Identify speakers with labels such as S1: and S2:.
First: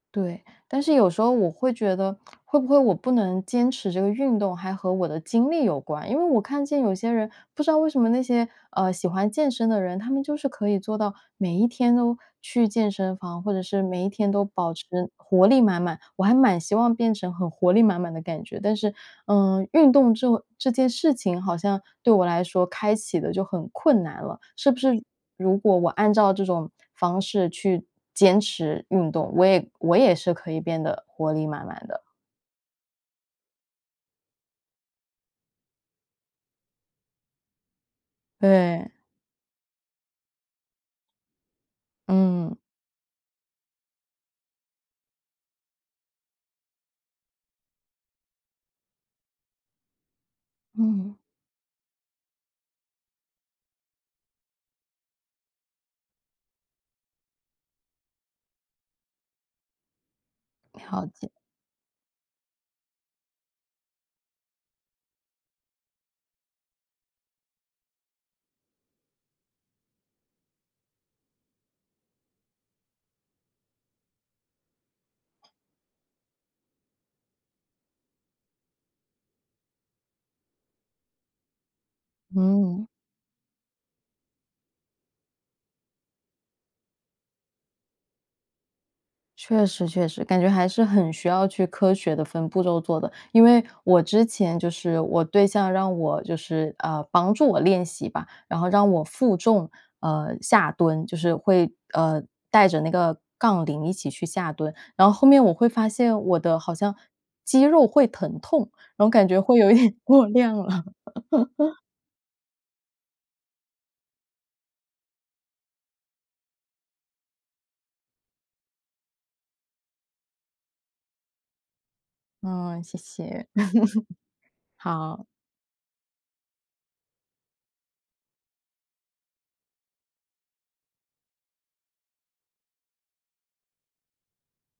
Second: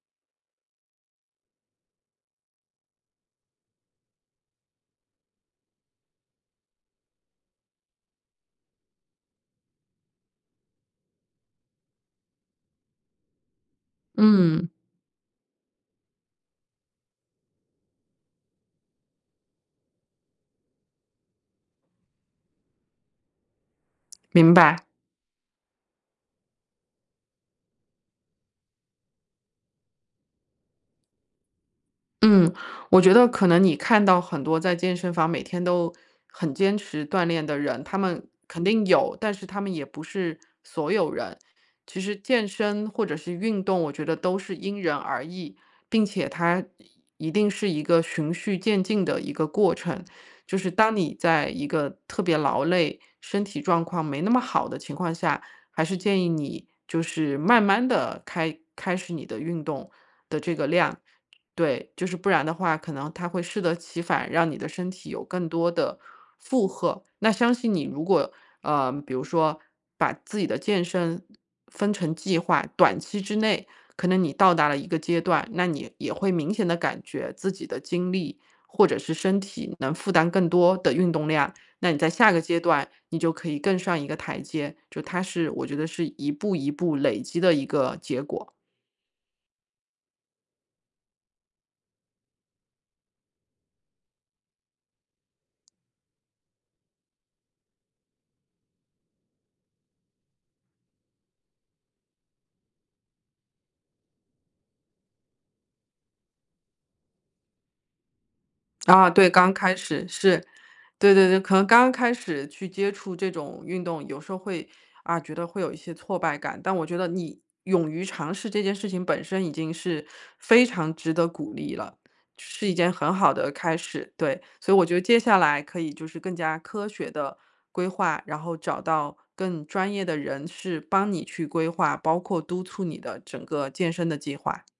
S1: 对，但是有时候我会觉得，会不会我不能坚持这个运动还和我的经历有关。因为我看见有些人不知道为什么那些呃，喜欢健身的人，他们就是可以做到每一天都去健身房，或者是每一天都
S2: 嗯。
S1: 保持活力满满。我还蛮希望变成很活力满满的感觉，但是，嗯，运动这种这件事情好像对我来说，开启得就很困难了，
S2: 明
S1: 是不
S2: 白。
S1: 是如果我按照这种方式去坚持运动，我也我也是可以变得活力满满的？
S2: 嗯，我觉得可能你看到很多在健身房每天都很坚持锻炼的人，他们肯定
S1: 对。
S2: 有，但是他们也不是所有人。其实健
S1: 嗯。
S2: 身或者是运动我觉得都是因人而异，并且它一一定是一个循序渐进的一个过程。就是当
S1: 嗯。
S2: 你在一个特别劳累、身体状况没那么好的情况下，还是建议你就是慢慢地开开始你的运动的这个量。
S1: 了解。
S2: 对，就是不然的话它可能会适得其反，让你的身体有更多的负荷。那相信你如果呃，比如说把自己的健身分成计划，短期之内可能你到达了一个阶段，那你也会明显地感觉自己的精力，或者是身体能负担更多的运动量，那你在下个阶
S1: 嗯。
S2: 段，你就可以更上一个台阶，就它是我觉得是一步一步累积的一个结果。
S1: 确实，确实。感觉还是很需要去科学地分步骤做的。因为我之前就是，我对象让我就是呃，帮助我练习吧，然后让我负重，呃，下蹲，就是会，呃，带着那个杠铃一起去下蹲。然后后面我会发现，我的好像肌肉会疼痛，然
S2: 啊，
S1: 后感
S2: 对，
S1: 觉
S2: 刚
S1: 会有一
S2: 开
S1: 点
S2: 始，
S1: 过
S2: 是。
S1: 量了。
S2: 对对对，可能 刚开始去接触这种运动，有时候会啊，觉得会有一些挫败感，但我觉得你勇于尝试这件事情本身，已经是非常值得鼓励了，是一
S1: 嗯，
S2: 件
S1: 谢
S2: 很好
S1: 谢。
S2: 的开始，对。所以我觉得接
S1: 好。
S2: 下来，可以就是更加科学地规划，然后找到更专业的人士帮你去规划，包括督促你的整个健身的计划。